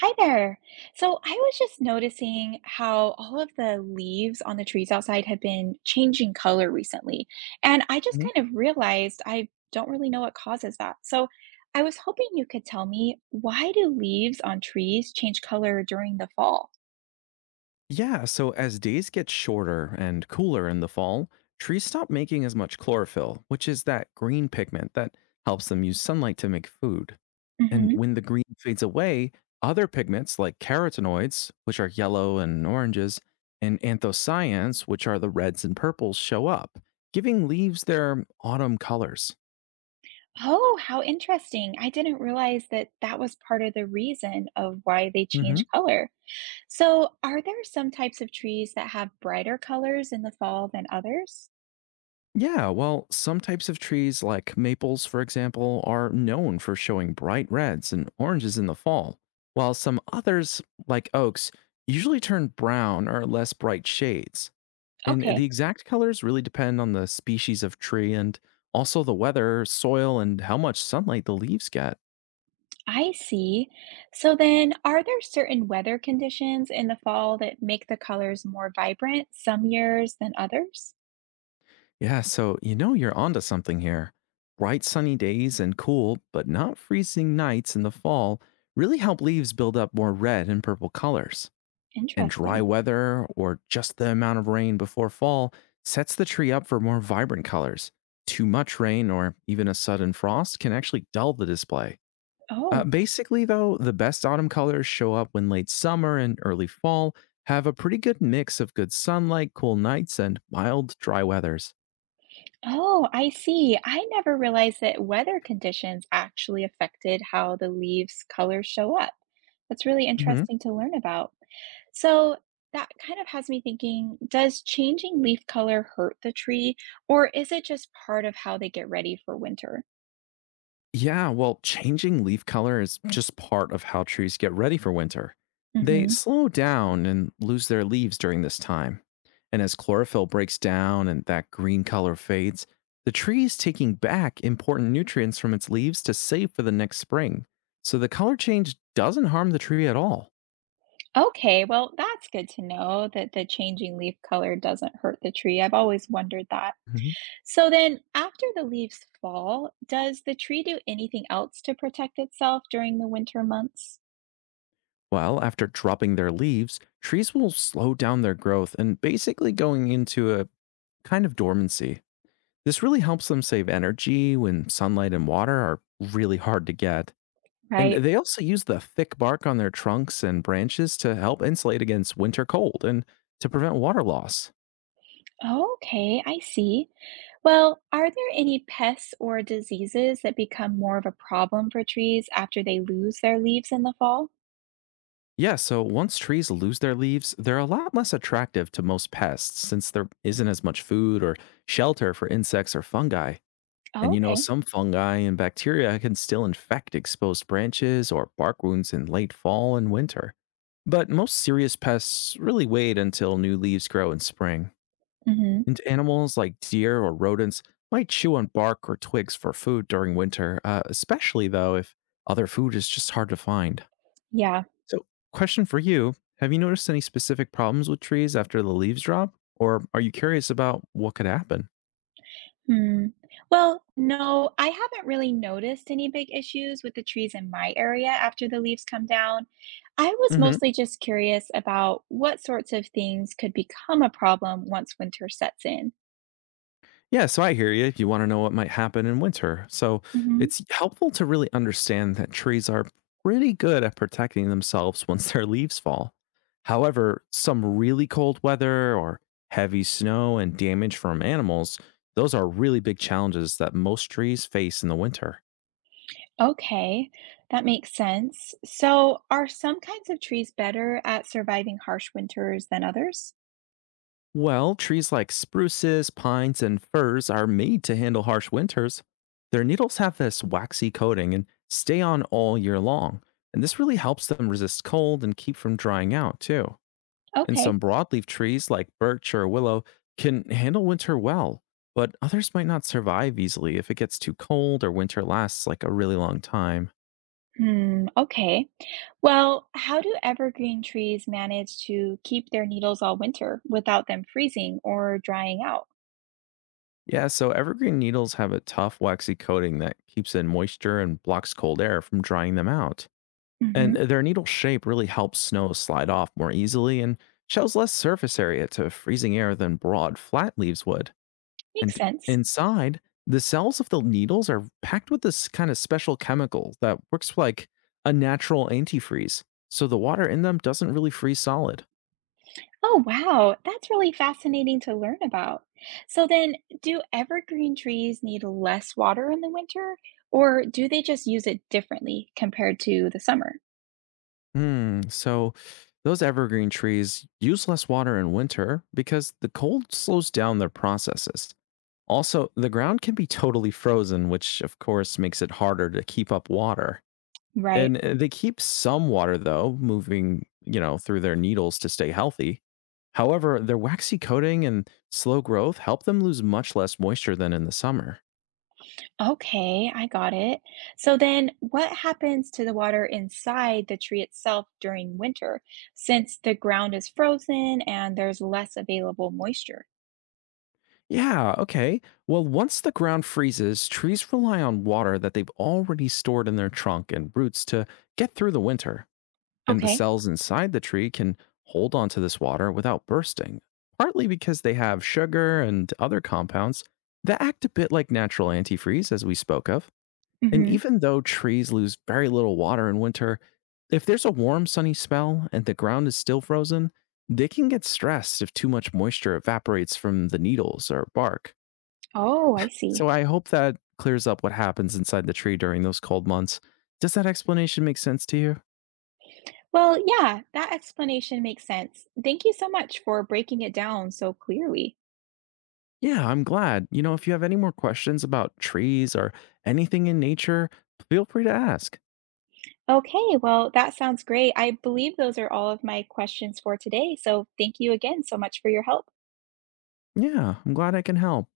Hi there. So I was just noticing how all of the leaves on the trees outside have been changing color recently. And I just Mhm. kind of realized I don't really know what causes that. So I was hoping you could tell me, why do leaves on trees change color during the fall? Yeah, so as days get shorter and cooler in the fall, trees stop making as much chlorophyll, which is that green pigment that helps them use sunlight to make food. And Hmm. when the green fades away, other pigments like carotenoids, which are yellow and oranges, and anthocyans, which are the reds and purples, show up, giving leaves their autumn colors. Oh, how interesting. I didn't realize that that was part of the reason of why they change color. So are there some types of trees that have brighter colors in the fall than others? Yeah, well, some types of trees, like maples, for example, are known for showing bright reds and oranges in the fall, while some others, like oaks, usually turn brown or less bright shades. And Okay. the exact colors really depend on the species of tree and also the weather, soil, and how much sunlight the leaves get. I see. So then, are there certain weather conditions in the fall that make the colors more vibrant some years than others? Yeah, so you know you're onto something here. Bright sunny days and cool, but not freezing nights in the fall really help leaves build up more red and purple colors. And dry Interesting. weather or just the amount of rain before fall sets the tree up for more vibrant colors. Too much rain or even a sudden frost can actually dull the display. Oh, Basically, though, the best autumn colors show up when late summer and early fall have a pretty good mix of good sunlight, cool nights, and mild, dry weathers. oh, I see. I never realized that weather conditions actually affected how the leaves' colors show up. That's really Mhm. interesting to learn about. So that kind of has me thinking, does changing leaf color hurt the tree, or is it just part of how they get ready for winter? Yeah, well, changing leaf color is just part of how trees get ready for winter. They Mm-hmm. slow down and lose their leaves during this time. And as chlorophyll breaks down and that green color fades, the tree is taking back important nutrients from its leaves to save for the next spring. So the color change doesn't harm the tree at all. Okay, well, that's good to know that the changing leaf color doesn't hurt the tree. I've always wondered that. Mhm. So then, after the leaves fall, does the tree do anything else to protect itself during the winter months? Well, after dropping their leaves, trees will slow down their growth and basically going into a kind of dormancy. This really helps them save energy when sunlight and water are really hard to get. And Right. they also use the thick bark on their trunks and branches to help insulate against winter cold and to prevent water loss. Okay, I see. Well, are there any pests or diseases that become more of a problem for trees after they lose their leaves in the fall? Yeah, so once trees lose their leaves, they're a lot less attractive to most pests since there isn't as much food or shelter for insects or fungi. And Okay. some fungi and bacteria can still infect exposed branches or bark wounds in late fall and winter. But most serious pests really wait until new leaves grow in spring. Hmm. And animals like deer or rodents might chew on bark or twigs for food during winter, especially though if other food is just hard to find. Yeah. So, question for you. Have you noticed any specific problems with trees after the leaves drop? Or are you curious about what could happen? Hmm. Well, no, I haven't really noticed any big issues with the trees in my area after the leaves come down. I was Hmm. mostly just curious about what sorts of things could become a problem once winter sets in. Yeah, so I hear you. You want to know what might happen in winter. So Hmm. it's helpful to really understand that trees are pretty good at protecting themselves once their leaves fall. However, some really cold weather or heavy snow and damage from animals, those are really big challenges that most trees face in the winter. Okay, that makes sense. So, are some kinds of trees better at surviving harsh winters than others? Well, trees like spruces, pines, and firs are made to handle harsh winters. Their needles have this waxy coating and stay on all year long, and this really helps them resist cold and keep from drying out, too. And Okay. some broadleaf trees like birch or willow can handle winter well, but others might not survive easily if it gets too cold or winter lasts like a really long time. Hmm, okay. Well, how do evergreen trees manage to keep their needles all winter without them freezing or drying out? Yeah, so evergreen needles have a tough, waxy coating that keeps in moisture and blocks cold air from drying them out. And Hmm. their needle shape really helps snow slide off more easily and shows less surface area to freezing air than broad, flat leaves would. Makes And sense. inside, the cells of the needles are packed with this kind of special chemical that works like a natural antifreeze, so the water in them doesn't really freeze solid. Oh, wow. That's really fascinating to learn about. So then, do evergreen trees need less water in the winter, or do they just use it differently compared to the summer? Hmm, so those evergreen trees use less water in winter because the cold slows down their processes. Also, the ground can be totally frozen, which of course makes it harder to keep up water. Right. And they keep some water though, moving, through their needles to stay healthy. However, their waxy coating and slow growth help them lose much less moisture than in the summer. Okay, I got it. So then, what happens to the water inside the tree itself during winter since the ground is frozen and there's less available moisture? Yeah, okay. Well, once the ground freezes, trees rely on water that they've already stored in their trunk and roots to get through the winter. And the Okay. cells inside the tree can hold onto this water without bursting, partly because they have sugar and other compounds that act a bit like natural antifreeze, as we spoke of. And Mm-hmm. even though trees lose very little water in winter, if there's a warm, sunny spell and the ground is still frozen, they can get stressed if too much moisture evaporates from the needles or bark. Oh, I see. So I hope that clears up what happens inside the tree during those cold months. Does that explanation make sense to you? Well, yeah, that explanation makes sense. Thank you so much for breaking it down so clearly. Yeah, I'm glad. If you have any more questions about trees or anything in nature, feel free to ask. Okay, well, that sounds great. I believe those are all of my questions for today. So thank you again so much for your help. Yeah, I'm glad I can help.